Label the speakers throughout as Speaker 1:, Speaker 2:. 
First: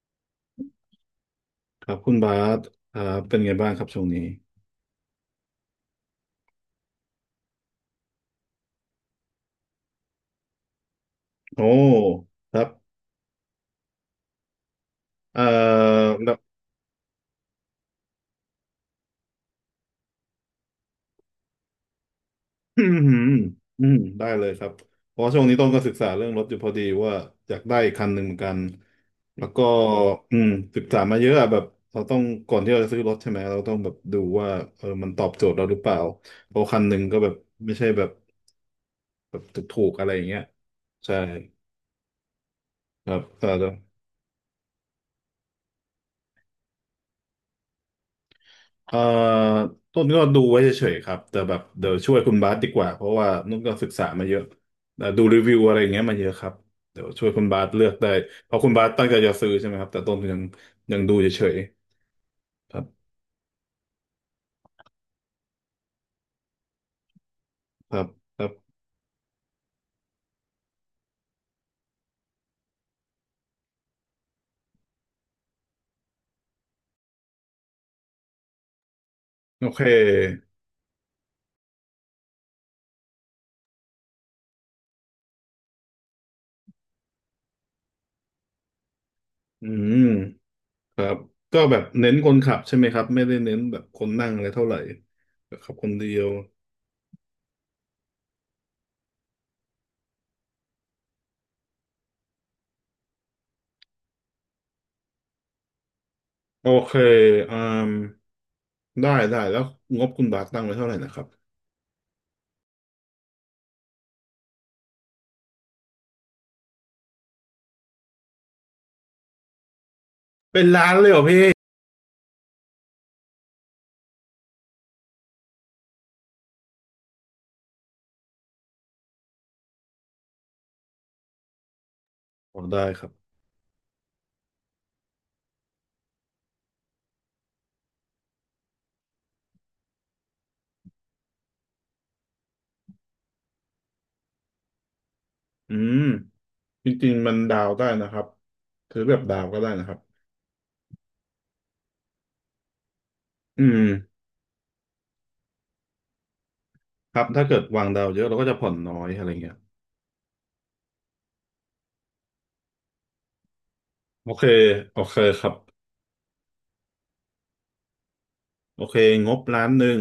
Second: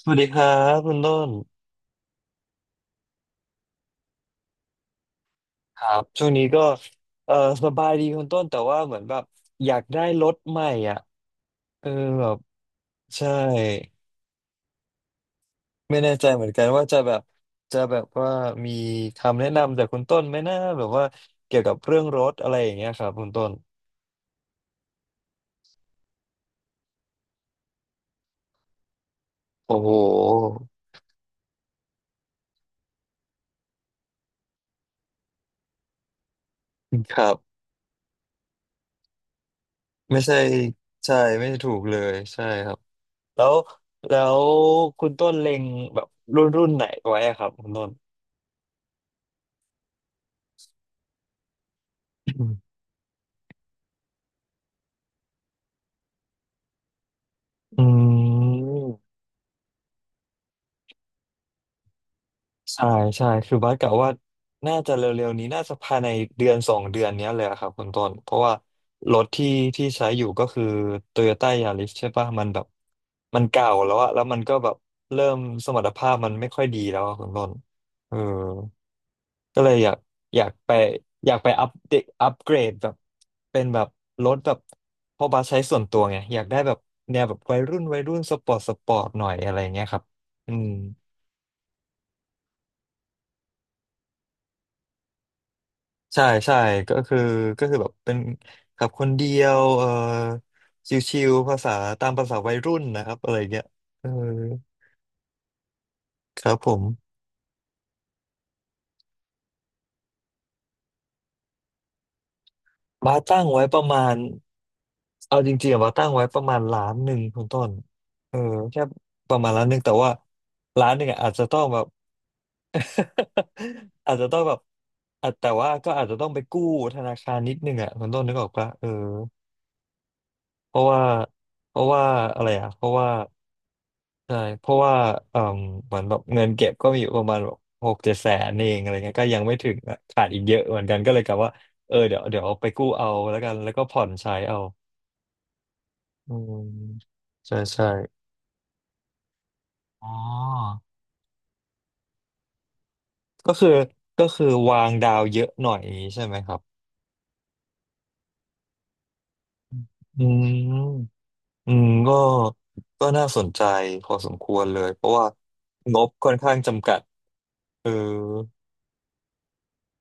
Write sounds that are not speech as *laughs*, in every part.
Speaker 1: สวัสดีครับคุณต้น
Speaker 2: ครับคุณบาสครับเป็นไงบ้างครับช่วงนี้
Speaker 1: ครับช่วงนี้ก็เออสบายดีคุณต้นแต่ว่าเหมือนแบบอยากได้รถใหม่อ่ะ
Speaker 2: โอ้
Speaker 1: เออแบบ
Speaker 2: ครับ
Speaker 1: ใช่
Speaker 2: เอ่อ
Speaker 1: ไม่แน่ใจ
Speaker 2: แล้ว *coughs*
Speaker 1: เหมือนกันว่าจะแบบจะแบบว่ามีคำแนะนำจากคุณต้นไหมนะแบบว่าเกี่ยวกับเรื่องรถอะไรอย่า
Speaker 2: *clears throat*
Speaker 1: ง
Speaker 2: อื
Speaker 1: เงี้ย
Speaker 2: ม
Speaker 1: ครับคุณต้น
Speaker 2: อืมได้เลยครับเพราะช่วงนี้ต้องก็ศึกษาเรื่องรถอยู่พอดีว่าอยากได้อีกคันหนึ่งเหมือนกันแล้วก็
Speaker 1: โอ้โห
Speaker 2: อืมศึกษามาเยอะอะแบบเราต้องก่อนที่เราจะซื้อรถใช่ไหมเราต้องแบบดูว่ามันตอบโจทย์เราหรือเปล่าเพราะคันหนึ่ง
Speaker 1: ค
Speaker 2: ก็แบ
Speaker 1: รั
Speaker 2: บ
Speaker 1: บ
Speaker 2: ไม่ใช่แบบแบบถูกๆอะไรอ
Speaker 1: ไม่
Speaker 2: ย่าง
Speaker 1: ใช่
Speaker 2: เงี้ยใช่
Speaker 1: ใช่ไม่ถูกเลยใช่ครับ
Speaker 2: ครับค
Speaker 1: แล้
Speaker 2: รั
Speaker 1: ว
Speaker 2: บ
Speaker 1: แล้วคุณต้นเล็งแบบรุ่นรุ่นไหนไว้อะครับคุณต้น
Speaker 2: เอ่อต้นก็ดูไว้เฉยๆครับแต่แบบเดี๋ยวช่วยคุณบาสดีกว่าเพราะว่านุ่นก็ศึกษามาเยอะดูรีวิวอะไรอย่างเงี้ยมาเยอะครับเดี๋ยวช่วยคุณบาส
Speaker 1: อ
Speaker 2: เลือกได้
Speaker 1: ื
Speaker 2: เพราะคุณบาส
Speaker 1: ม
Speaker 2: ตั้งใจจะซื้อใช่ไหมครับแต่ต้นยังดูเฉยๆครับ
Speaker 1: ใช่ใช่คือบัสกะว่าน่าจะเร็วๆนี้น่าจะภายในเดือนสองเดือนเนี้ยเลยอะครับคุณ
Speaker 2: ครั
Speaker 1: ต้
Speaker 2: บ
Speaker 1: นเพ
Speaker 2: ค
Speaker 1: ราะ
Speaker 2: รั
Speaker 1: ว่า
Speaker 2: บ
Speaker 1: รถที่ที่ใช้อยู่ก็คือ Toyota Yaris ใช่ปะมันแบบมันเก่าแล้วอะแล้วมันก็แบบเริ่มสมรรถภาพมันไม่ค่อยดีแล้วอะคุณต้นเออก็
Speaker 2: โอ
Speaker 1: เลย
Speaker 2: เค
Speaker 1: อยากไปอยากไปอัปเดตอัปเกรดแบบเป็นแบบรถแบบเพราะบัสใช้ส่วนตัวไงอยากได้แบบแนวแบบวัยรุ่นวัยรุ่นสปอร์ตสปอร์ตหน่อยอะไร
Speaker 2: อื
Speaker 1: เงี้ยค
Speaker 2: ม
Speaker 1: รับอืม
Speaker 2: ครับก็แบบเน้นคนขับใช่ไหมครับไม่ได้เน้นแบบคนนั่งอะไรเท่าไหร่แบบขับคนเดีย
Speaker 1: ใช่
Speaker 2: ว
Speaker 1: ใช่ก็คือก็คือแบบเป็นขับคนเดียวชิวๆภาษาตามภาษาวัยรุ่นนะครับอะไรเงี้ยเออครับ
Speaker 2: โอ
Speaker 1: ผม
Speaker 2: เคอืมได้แล้วงบคุณบาสตั้งไว้เท่าไหร่นะครับ
Speaker 1: บาร์ตั้งไว้ประมาณเอาจริงๆอะบาร์ตั้งไว้ประมาณล้านหนึ่งคุณต้นเออแค่ประมาณล้านหนึ่งแต่ว่า
Speaker 2: เป็นล้า
Speaker 1: ล้าน
Speaker 2: น
Speaker 1: ห
Speaker 2: เล
Speaker 1: นึ่ง
Speaker 2: ยเหร
Speaker 1: อะ
Speaker 2: อ
Speaker 1: อาจ
Speaker 2: พี่
Speaker 1: จะต้องแบบ *laughs* อาจจะต้องแบบอ่ะแต่ว่าก็อาจจะต้องไปกู้ธนาคารนิดนึงอ่ะคุณต้นนึกออกปะเพราะว่าเพราะว่าอะไร
Speaker 2: โอ้
Speaker 1: อ่ะ
Speaker 2: ได้
Speaker 1: เพราะ
Speaker 2: ครั
Speaker 1: ว่า
Speaker 2: บ
Speaker 1: ใช่เพราะว่าเอ่มเหมือนแบบเงินเก็บก็มีอยู่ประมาณแบบหกเจ็ดแสนเองอะไรเงี้ยก็ยังไม่ถึงอะขาดอีกเยอะเหมือนกันก็เลยกะว่าเดี๋ยวเดี๋ยวเอาไปกู้เอาแล้วกันแล้วก็ผ่อนใช้เอา
Speaker 2: อืม
Speaker 1: อืม
Speaker 2: จริงๆมัน
Speaker 1: ใช่
Speaker 2: ดาวได้
Speaker 1: ใช่
Speaker 2: นะครับซื้อแบบดาวก็ได้นะครับ
Speaker 1: อ๋อก็
Speaker 2: อื
Speaker 1: คือ
Speaker 2: ม
Speaker 1: ก็คือวางดาวเยอะหน่อยอย่างนี้ใช่ไหมครับ
Speaker 2: ครับถ้าเกิดวางดาวเยอะเราก็จะผ่อนน้อยอะไรเงี้ย
Speaker 1: อืมอืมก็ก็น่าสนใจพอส
Speaker 2: โอ
Speaker 1: ม
Speaker 2: เค
Speaker 1: ควรเลย
Speaker 2: โอ
Speaker 1: เพราะ
Speaker 2: เค
Speaker 1: ว่า
Speaker 2: ครับ
Speaker 1: งบค่อนข้างจำกัดเออ
Speaker 2: โอเคงบล้านหนึ่ง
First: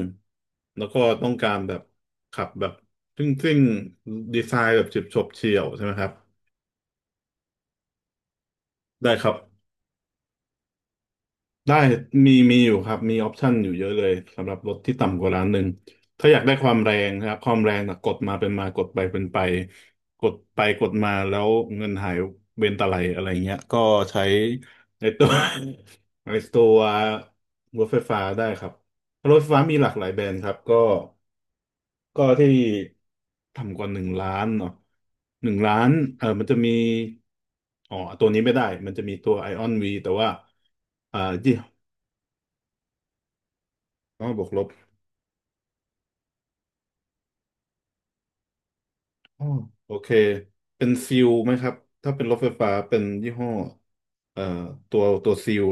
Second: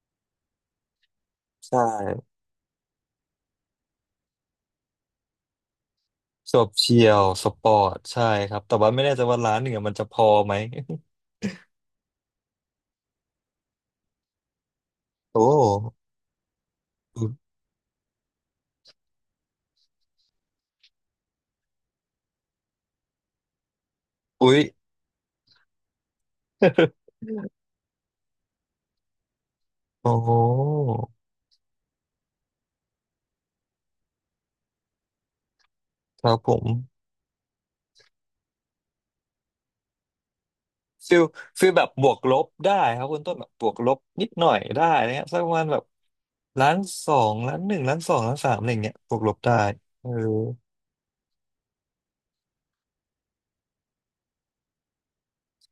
Speaker 2: แล้วก็ต้องการแบ
Speaker 1: ใช่
Speaker 2: บขับแบบซิ่งๆดีไซน์แบบฉิบฉบเฉี่ยวใช่ไหมครับ
Speaker 1: จบเชียวสปอร์ตใช่ครับแต่ว่าไม่
Speaker 2: ได้
Speaker 1: แน่ใจ
Speaker 2: ครับ
Speaker 1: ว่าร้านหนึ่งอะมันจะพอไหม
Speaker 2: ได้มีอยู่ครับมีออปชันอยู่เยอะเลยสำหรับรถที่ต่ำกว่า
Speaker 1: *laughs* โอ้
Speaker 2: ล้านหนึ่งถ้าอยากได้ความแรงนะ
Speaker 1: อุ๊
Speaker 2: ค
Speaker 1: ย
Speaker 2: รับความแรงนะกดมาเป็นมากดไปเป็นไปกดไปกดมาแล้วเงินหายเบนตะไลอะไรเงี้ยก็ใช้
Speaker 1: อุ๊ย
Speaker 2: ในตัว *laughs* ในตัว
Speaker 1: *laughs*
Speaker 2: รถไฟฟ้าได้ครับรถไฟฟ้ามีหลากหลาย
Speaker 1: โอ้
Speaker 2: แบรนด์ครับก็ที่ต่ำกว่าหนึ่งล้านเนาะหนึ่งล้าน
Speaker 1: ครับ
Speaker 2: มัน
Speaker 1: ผ
Speaker 2: จะ
Speaker 1: ม
Speaker 2: มีอ๋อตัวนี้ไม่ได้มันจะมีตัวไอออนวีแต่ว่า
Speaker 1: ฟิ
Speaker 2: อ่า
Speaker 1: ล
Speaker 2: ี
Speaker 1: ฟิลแบบบวกลบได้ครับคุณต้นแบบบวกลบ
Speaker 2: อ๋
Speaker 1: นิ
Speaker 2: อ
Speaker 1: ด
Speaker 2: บ
Speaker 1: ห
Speaker 2: ว
Speaker 1: น่
Speaker 2: ก
Speaker 1: อย
Speaker 2: ลบ
Speaker 1: ได้นะฮะสักประมาณแบบล้านสองล้านหนึ่งล้านสองล้านสามอะไรอย่างเงี้ยบวกลบ
Speaker 2: อ๋อ
Speaker 1: ได้
Speaker 2: โอ
Speaker 1: เอ
Speaker 2: เค
Speaker 1: อ
Speaker 2: เป็นซิลไหมครับ ถ้าเป็นรถไฟฟ้าเป็นยี่ห้อเอ่อตัวซิล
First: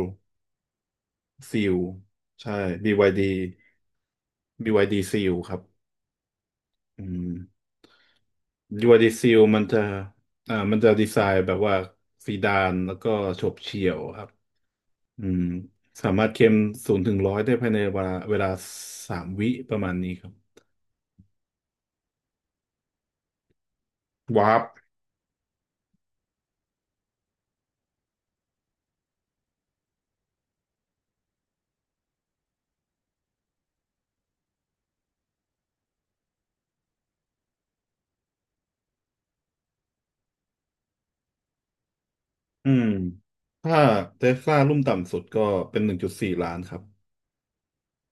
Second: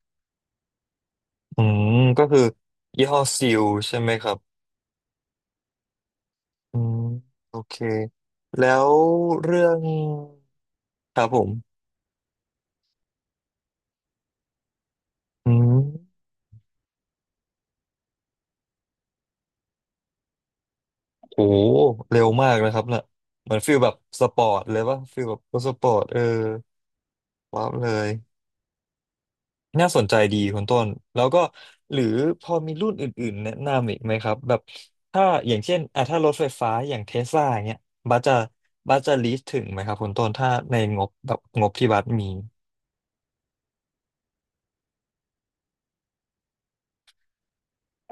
Speaker 2: ซิ
Speaker 1: อื
Speaker 2: ล
Speaker 1: มก็คือ
Speaker 2: ใช่
Speaker 1: ยี่ห้อ
Speaker 2: BYD
Speaker 1: ซิลใช่ไหมครับ
Speaker 2: BYD ซิลครับ
Speaker 1: อืม
Speaker 2: อืม
Speaker 1: โอเคแล้ว
Speaker 2: BYD ซิลมั
Speaker 1: เรื่
Speaker 2: น
Speaker 1: อ
Speaker 2: จะ
Speaker 1: ง
Speaker 2: มันจะดี
Speaker 1: ค
Speaker 2: ไซ
Speaker 1: รับผ
Speaker 2: น์แบบว่า
Speaker 1: ม
Speaker 2: ซีดานแล้วก็โฉบเฉี่ยวครับอืม
Speaker 1: อื
Speaker 2: สา
Speaker 1: ม
Speaker 2: มารถเข็มศูนย์ถึงร้อยได้ภายในเวลาสามวิประมาณนี้ครับ
Speaker 1: โอ้โหเร็วมากนะครับน่ะเหมือนฟีลแบบสปอ
Speaker 2: วา
Speaker 1: ร์
Speaker 2: ร์
Speaker 1: ต
Speaker 2: ป
Speaker 1: เลยป่ะฟีลแบบรถสปอร์ตว้าวเลยน่าสนใจดีคุณต้นแล้วก็หรือพอมีรุ่นอื่นๆแนะนำอีกไหมครับแบบถ้าอย่างเช่นอ่ะถ้ารถไฟฟ้าอย่างเทสลาเนี้ยบัสจะบัสจะลีสถึงไหมครับคุณต้นถ้าในงบแบบงบที่บัสมี
Speaker 2: อืมถ้าเทสลารุ่นต่ำสุดก็เป็นหนึ่งจุดสี่ล้านครับ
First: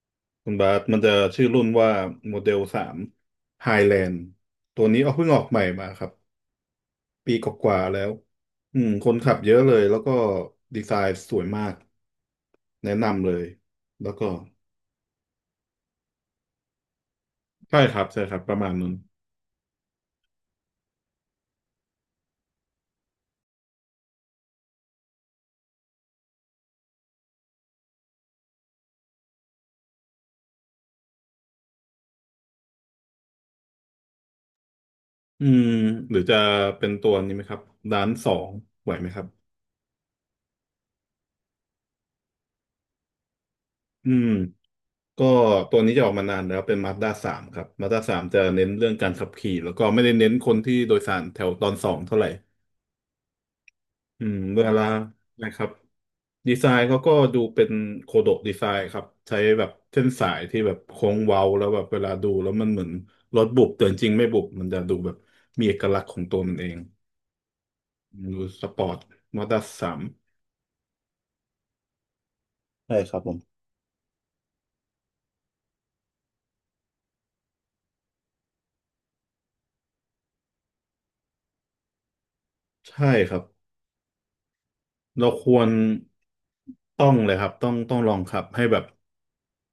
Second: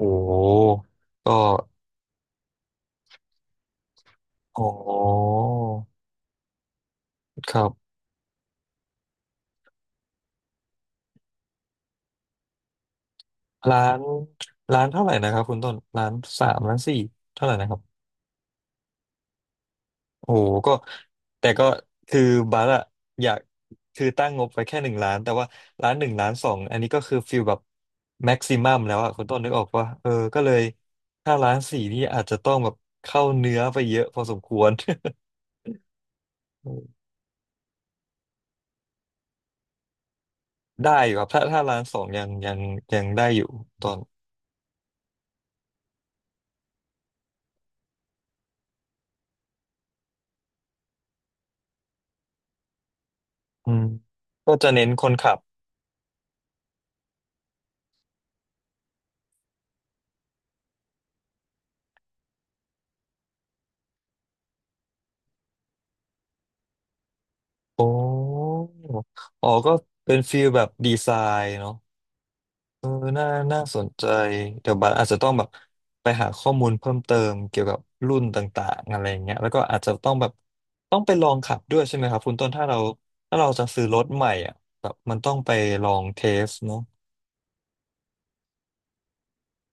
Speaker 1: โอ้
Speaker 2: คุณบาสมันจะ
Speaker 1: ก็
Speaker 2: ชื่อรุ่นว่าโมเดลสามไฮแลนด์
Speaker 1: โอ
Speaker 2: ตัวนี้เอาเพิ่ง
Speaker 1: ้
Speaker 2: ออกใหม่มาครับปีก
Speaker 1: ครั
Speaker 2: ว่า
Speaker 1: บ
Speaker 2: ๆแล้วคนขับเยอะเลยแล้วก็ดีไซน์สวยมากแนะนำเลย
Speaker 1: ล้าน
Speaker 2: แล้วก็
Speaker 1: ล้านเท่าไหร่นะครับคุณต้นล้านสามล้านสี่เท่าไหร่นะค
Speaker 2: ใช่
Speaker 1: รับ
Speaker 2: ครับใช่ครับประมาณนั้น
Speaker 1: โอ้โหก็แต่ก็คือบัสอะอยากคือตั้งงบไว้แค่หนึ่งล้านแต่ว่าล้านหนึ่งล้านสองอันนี้ก็คือฟิลแบบแม็กซิมัมแล้วอะคุณต้นนึกออกว่าก็เลยถ้าล้านสี่นี่อาจจะต้องแบบเข้าเนื้อไปเยอะพอสมควร *laughs*
Speaker 2: อืมหรือจะเป็นตัวนี้ไหมครับด้านสองไหวไหมครับ
Speaker 1: ได้อยู่ครับถ้าล้านสองยังได้อยู่ตอน
Speaker 2: อืมก็ตัวนี้จะออกมานานแล้วเป็นมา z ด้าสามครับมา z ด้าสามจะเน้นเรื่องการขับขี่แล้วก็ไม่ได้เน้นคนที่โดยสารแถวตอนสองเท่าไหร่
Speaker 1: อืมก็
Speaker 2: เว
Speaker 1: จะ
Speaker 2: ลา
Speaker 1: เน้นคนขับ
Speaker 2: นะครับดีไซน์เขาก็ดูเป็นโคโดะดีไซน์ครับใช้แบบเส้นสายที่แบบโค้งเว้าแล้วแบบเวลาดูแล้วมันเหมือนรถบุบแต่จริงๆไม่บุบมันจะดูแบบมีเอกลักษณ์ของตัวมันเอง
Speaker 1: โอ้
Speaker 2: ดูสปอร์ตมอ
Speaker 1: อ๋อ
Speaker 2: เตอร์
Speaker 1: ก็
Speaker 2: สาม
Speaker 1: เป็นฟิลแบบดีไซน์เนาะ เออ
Speaker 2: ใช่ครับ
Speaker 1: น่า
Speaker 2: ผม
Speaker 1: น่าสนใจเดี๋ยวบัสอาจจะต้องแบบไปหาข้อมูลเพิ่มเติมเกี่ยวกับรุ่นต่างๆอะไรอย่างเงี้ยแล้วก็อาจจะต้องแบบต้องไปลองขับด้วยใช่ไหมครับคุณต้นถ้าเรา
Speaker 2: ใช่ค
Speaker 1: ถ้า
Speaker 2: รับ
Speaker 1: เราจะซื้อรถใหม่อ่ะแบบมัน
Speaker 2: เรา
Speaker 1: ต้อง
Speaker 2: ค
Speaker 1: ไป
Speaker 2: วร
Speaker 1: ลองเทสเนาะ
Speaker 2: ต้องเลยครับต้องลองขับให้แบบ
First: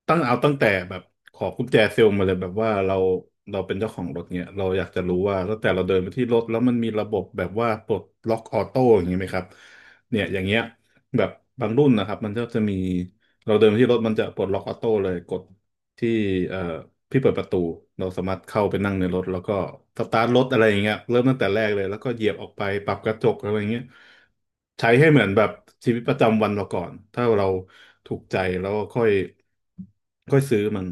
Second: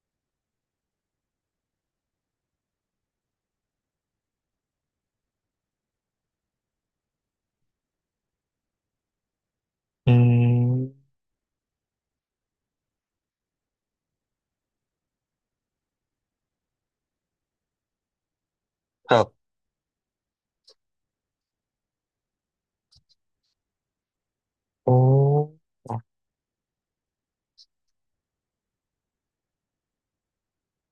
Speaker 2: ตั้งเอาตั้งแต่แบบขอกุญแจเซลล์มาเลยแบบว่าเราเป็นเจ้าของรถเนี่ยเราอยากจะรู้ว่าตั้งแต่เราเดินไปที่รถแล้วมันมีระบบแบบว่าปลดล็อกออโต้อย่างนี้ไหมครับ
Speaker 1: อื
Speaker 2: เนี่ยอย่างเงี้ย
Speaker 1: ม
Speaker 2: แบบบางรุ่นนะครับมันก็จะมีเราเดินไปที่รถมันจะปลดล็อกออโต้เลยกด ที่เอ่อพี่เปิดประตูเราสามารถเข้าไปนั่งใน
Speaker 1: ค
Speaker 2: ร
Speaker 1: รั
Speaker 2: ถแล้วก็
Speaker 1: บ
Speaker 2: สตาร์ทรถอะไรอย่างเงี้ยเริ่มตั้งแต่แรกเลยแล้วก็เหยียบออกไปปรับกระจกอะไรอย่างเงี้ยใช้
Speaker 1: โอ้
Speaker 2: ให้เหมือนแบบ
Speaker 1: ค
Speaker 2: ชี
Speaker 1: รั
Speaker 2: วิตป
Speaker 1: บ
Speaker 2: ระจำวันเราก่อนถ้าเราถูกใจแล้วก็ค่อยค่อยซื้อมัน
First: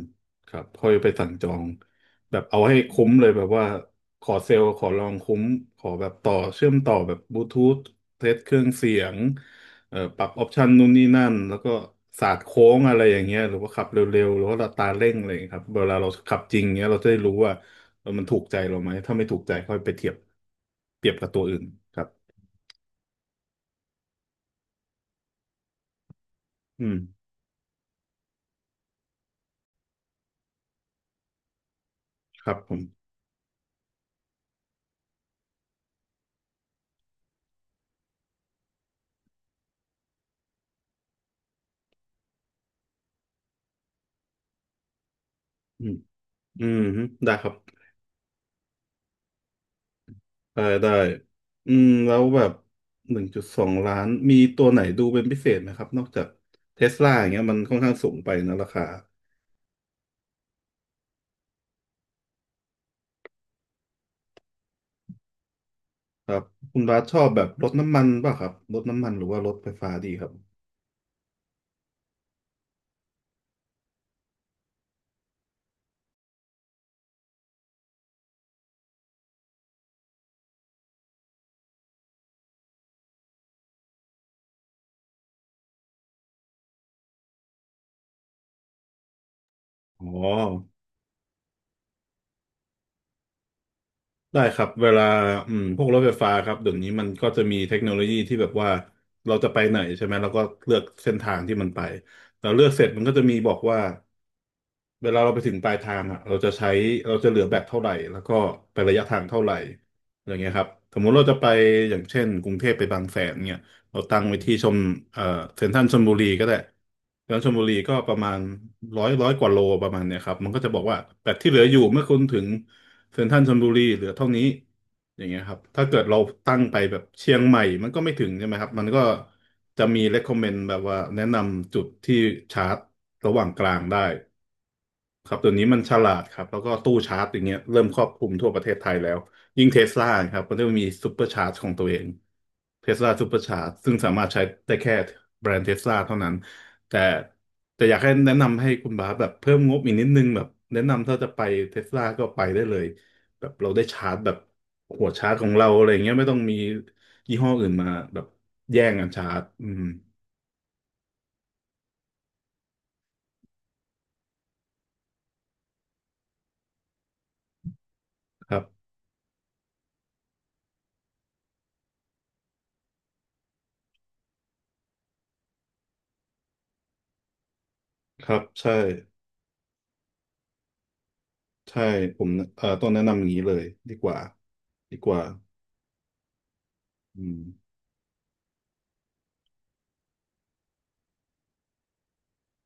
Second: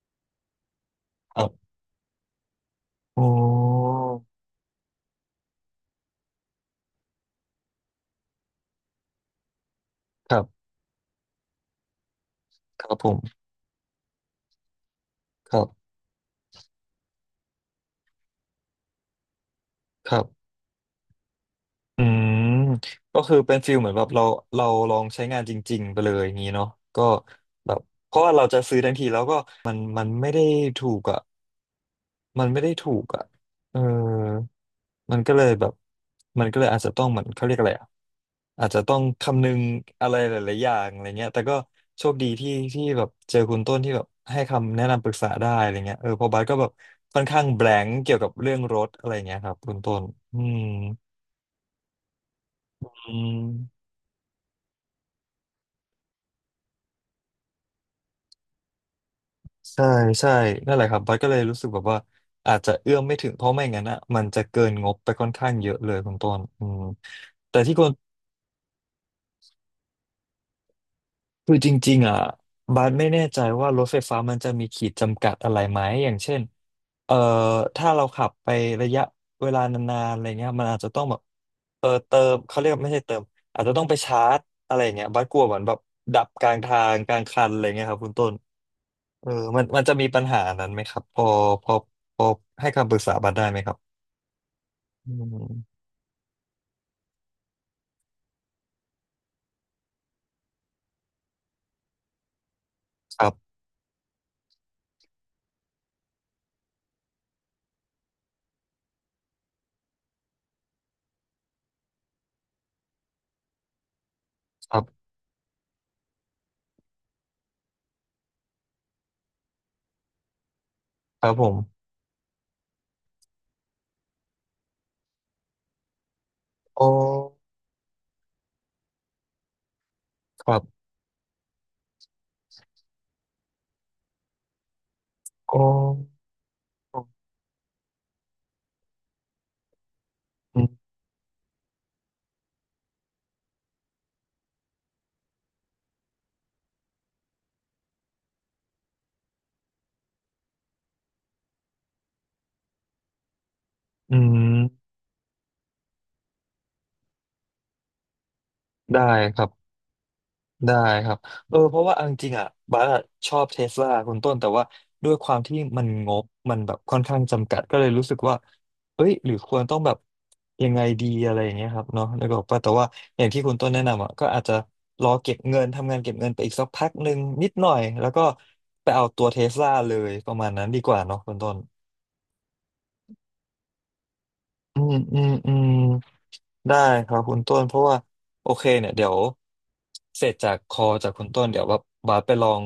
Speaker 2: ครับค่อยไปสั่งจองแบบเอาให้คุ้มเล
Speaker 1: โอ้
Speaker 2: ยแบบว่าขอเซลล์ขอลองคุ้มขอแบบต่อเชื่อมต่อแบบบลูทูธเทสเครื่องเสียง ปรับ
Speaker 1: ครั
Speaker 2: ออปชั
Speaker 1: บ
Speaker 2: นนู่นนี่นั่นแล้วก็ศาสตร์โค้ง
Speaker 1: ครั
Speaker 2: อะ
Speaker 1: บ
Speaker 2: ไร
Speaker 1: ผ
Speaker 2: อ
Speaker 1: ม
Speaker 2: ย่างเงี้ยหรือว่าขับเร็วๆหรือว่าอัตราเร่งอะไรอย่างเงี้ย
Speaker 1: ค
Speaker 2: ค
Speaker 1: รั
Speaker 2: รับเว
Speaker 1: บ
Speaker 2: ลาเราขับจริงเงี้ยเราจะได้รู้ว่ามันถูกใจเราไหมถ้าไม่ถูกใจค่อยไปเที
Speaker 1: ค
Speaker 2: ยบ
Speaker 1: รับ
Speaker 2: เปรียบกับตัวอื่นค
Speaker 1: อื
Speaker 2: รับ
Speaker 1: มก็คือเป็นฟิลเหมือนแบบเราเราลองใช้งานจริงๆไปเลยอย่างนี้เนาะ
Speaker 2: อืม
Speaker 1: ก็แบบเพราะว่าเราจะซื้อทันทีแล้วก็มันไม่ได้ถูกอ่ะมั
Speaker 2: ค
Speaker 1: น
Speaker 2: รับ
Speaker 1: ไม่
Speaker 2: ผ
Speaker 1: ได้
Speaker 2: ม
Speaker 1: ถูกอ่ะเออมันก็เลยแบบมันก็เลยอาจจะต้องเหมือนเขาเรียกอะไรอ่ะอาจจะต้องคำนึงอะไรหลายๆอย่างอะไรเงี้ยแต่ก็โชคดีที่ที่แบบเจอคุณต้นที่แบบให้คำแนะนำปรึกษาได้อะไร
Speaker 2: อืม
Speaker 1: เงี้ยเพอบาสก็
Speaker 2: อื
Speaker 1: แบบ
Speaker 2: มฮึ
Speaker 1: ค่อน
Speaker 2: ได้
Speaker 1: ข้า
Speaker 2: ค
Speaker 1: ง
Speaker 2: รับ
Speaker 1: แบลงก์เกี่ยวกับเรื่องรถอะไรเงี้ยครับคุณต้นอืม
Speaker 2: ได้ได้อืมแล้วแบบ
Speaker 1: อ
Speaker 2: ห
Speaker 1: ื
Speaker 2: นึ่งจุดสอง
Speaker 1: ม
Speaker 2: ล้านมีตัวไหนดูเป็นพิเศษไหมครับนอกจากเทสลาอย่างเงี้ยมันค่อนข้างสูงไปนะราคา
Speaker 1: ใช่ใช่นั่นแหละครับบัสก็เลยรู้สึกแบบว่าอาจจะเอื้อมไม่ถึงเพราะไม่งั้นอ่ะมันจะเกินงบไปค่อนข้างเยอะเลยคุณ
Speaker 2: ค
Speaker 1: ต้
Speaker 2: รั
Speaker 1: น
Speaker 2: บ
Speaker 1: อืม
Speaker 2: คุณบาสชอบแบบ
Speaker 1: แต่
Speaker 2: รถ
Speaker 1: ที่คน
Speaker 2: น้ำมันป่ะครับรถน้ำมันหรือว่ารถไฟฟ้าดีครับ
Speaker 1: คือจริงๆอ่ะบัสไม่แน่ใจว่ารถไฟฟ้ามันจะมีขีดจำกัดอะไรไหมอย่างเช่นเอ่อถ้าเราขับไประยะเวลานานๆอะไรเงี้ยมันอาจจะต้องแบบเติมเขาเรียกว่าไม่ใช่เติมอาจจะต้องไปชาร์จอะไรเงี้ยบัสกลัวเหมือนแบบดับกลางทางกลางคันอะไรเงี้ยครับคุณต้น เออมันจะ
Speaker 2: อ๋
Speaker 1: มีปัญหานั้นไหม
Speaker 2: อ
Speaker 1: ครับ พอพอให้คำปรึกษาบัตรได้ไหมครับ
Speaker 2: ได้ครับเวลา
Speaker 1: อื
Speaker 2: พ
Speaker 1: ม
Speaker 2: วกรถไฟฟ้าครับเดี๋ยวนี้มันก็จะมีเทคโนโลยีที่แบบว่าเราจะไปไหนใช่ไหมแล้วก็เลือกเส้นทางที่มันไปแราเลือกเสร็จมันก็
Speaker 1: ค
Speaker 2: จะ
Speaker 1: รั
Speaker 2: มีบอ
Speaker 1: บ
Speaker 2: กว่า เวลาเราไปถึงปลายทางอ่ะเราจะเหลือแบตเท่าไหร่แล้วก็ไประยะทางเท่าไหร่อย่างเงี้ยครับสมมุติเราจะไปอย่างเช่นกรุงเทพไปบางแสนเนี่ยเราตั้งไว้ที่ช
Speaker 1: ค
Speaker 2: ม
Speaker 1: รับ
Speaker 2: เอ่อเซ็นทรัลชลบุรีก็ได้เซ็นทรัลชลบุรีก็ประมาณร้อยกว่าโลประมาณเนี่ยครับมันก็จะบอกว่า
Speaker 1: ค
Speaker 2: แบ
Speaker 1: รับ
Speaker 2: ต
Speaker 1: ผ
Speaker 2: ที่เห
Speaker 1: ม
Speaker 2: ลืออยู่เมื่อคุณถึงเซ็นทรัลชลบุรีเหลือเท่านี้อย่างเงี้ยครับถ้าเกิดเราตั้งไป
Speaker 1: โอ้
Speaker 2: แบบเชียงใหม่ มันก็ไม่ถึงใช่ไหมครับมันก็จะมี
Speaker 1: ครั
Speaker 2: recommend แบบ
Speaker 1: บ
Speaker 2: ว่าแนะนำจุดที่ชาร์จระหว่างกลางได้ ครับตัว
Speaker 1: โอ้
Speaker 2: นี้มันฉลาดครับแล้วก็ตู้ชาร์จอย่างเงี้ยเริ่มครอบคลุมทั่วประเทศไทยแล้วยิ่งเทสลาครับมัน
Speaker 1: อื
Speaker 2: จะมี
Speaker 1: ม
Speaker 2: ซูเปอร์ชาร์จของตัวเองเทสลาซูเปอร์ชาร์จซึ่งสามารถใช้ได้แค่แบรนด์เทสลาเท่านั้นแต่แต่อยากให้แนะนำให้คุณบาสแบบเพิ่มงบอีกนิดนึงแบบแนะนำถ้าจะไปเทสลาก็ไปได้เลยแบบเราได้ชาร์
Speaker 1: อื
Speaker 2: จแบบ
Speaker 1: ม
Speaker 2: หัวชาร์จของเราอะไรเงี้ยไม่ต้องมียี่ห้ออื่นมาแบบแย่ง
Speaker 1: ได้
Speaker 2: กันชาร์
Speaker 1: ค
Speaker 2: จ
Speaker 1: รับ
Speaker 2: อืม
Speaker 1: ได้ครับเพราะว่าเอาจริงๆอ่ะบัสอะชอบเทสลาคุณต้นแต่ว่าด้วยความที่มันงบมันแบบค่อนข้างจำกัดก็เลยรู้สึกว่า
Speaker 2: ครับ
Speaker 1: เอ้ยหรือควรต้องแบบยังไงดีอะไรอย่างเงี้ยครับเนาะแล้วก็บอกว่าแต่ว่าอย่างที่คุณต้นแนะนำอ่ะก็อาจจะรอเก็บเงินทำงานเก็บเงินไปอีกสักพักหนึ่งนิดหน่อยแล้วก็
Speaker 2: ครับใช่
Speaker 1: ไปเอาตัวเทสลาเลยประมาณนั้นดีกว่าเนาะคุณต้น
Speaker 2: ใช่ผมต้องแนะนำอย่างนี้เลยดีกว่า
Speaker 1: อืม
Speaker 2: ดีก
Speaker 1: อื
Speaker 2: ว่า
Speaker 1: มอืม ได้ครับ
Speaker 2: อื
Speaker 1: คุณ
Speaker 2: ม
Speaker 1: ต้นเพราะว่าโอเคเนี่ยเดี๋ยวเสร็จจากคอจากคุณต้นเดี๋ยวว่าบาสไปลอง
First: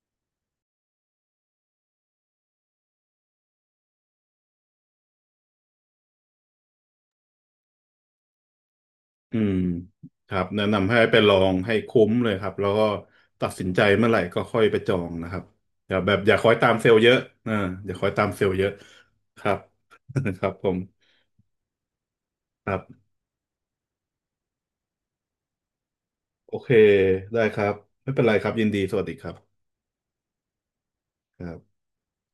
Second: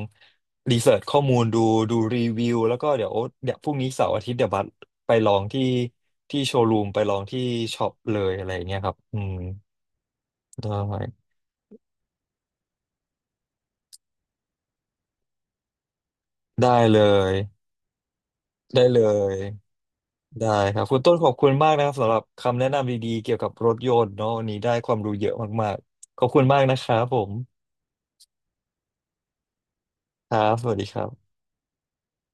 Speaker 1: รีเสิร์ชข้อมูลดูดูรีวิวแล้วก็เดี๋ยวพรุ่งนี้เสาร์อาทิตย์เดี๋ยวบาสไปลองที่ที่โชว์รูมไปลองที่ช็อปเลยอะไรอย่างเงี้ยครับอืม
Speaker 2: อืมครับแนะ
Speaker 1: ได้
Speaker 2: นำให้ไปลองให้คุ้มเลยครับแล้วก็ตัดสินใจเมื่อไหร่ก็ค่อยไปจองนะครับอย่าแบบอย่าคอยตา
Speaker 1: ได้
Speaker 2: มเซล
Speaker 1: เล
Speaker 2: ล์เยอะ
Speaker 1: ย
Speaker 2: อ่าอย่าคอยตามเซลล์เยอะ
Speaker 1: ได้เลย
Speaker 2: ครับ *laughs* ค
Speaker 1: ได้
Speaker 2: รับผ
Speaker 1: ค
Speaker 2: ม
Speaker 1: รับคุณต้นขอบคุณมากนะครับสำหรับคำแนะ
Speaker 2: ครั
Speaker 1: นำ
Speaker 2: บ
Speaker 1: ดีๆเกี่ยวกับรถยนต์เนาะวันนี้ได้ความรู้เยอะมากๆขอบคุณ
Speaker 2: โอ
Speaker 1: มาก
Speaker 2: เค
Speaker 1: นะครับผม
Speaker 2: ได้ครับไม่เป็นไรครับยินดีสวัสดีครับ
Speaker 1: ครับสวัสดีครับ
Speaker 2: ครับ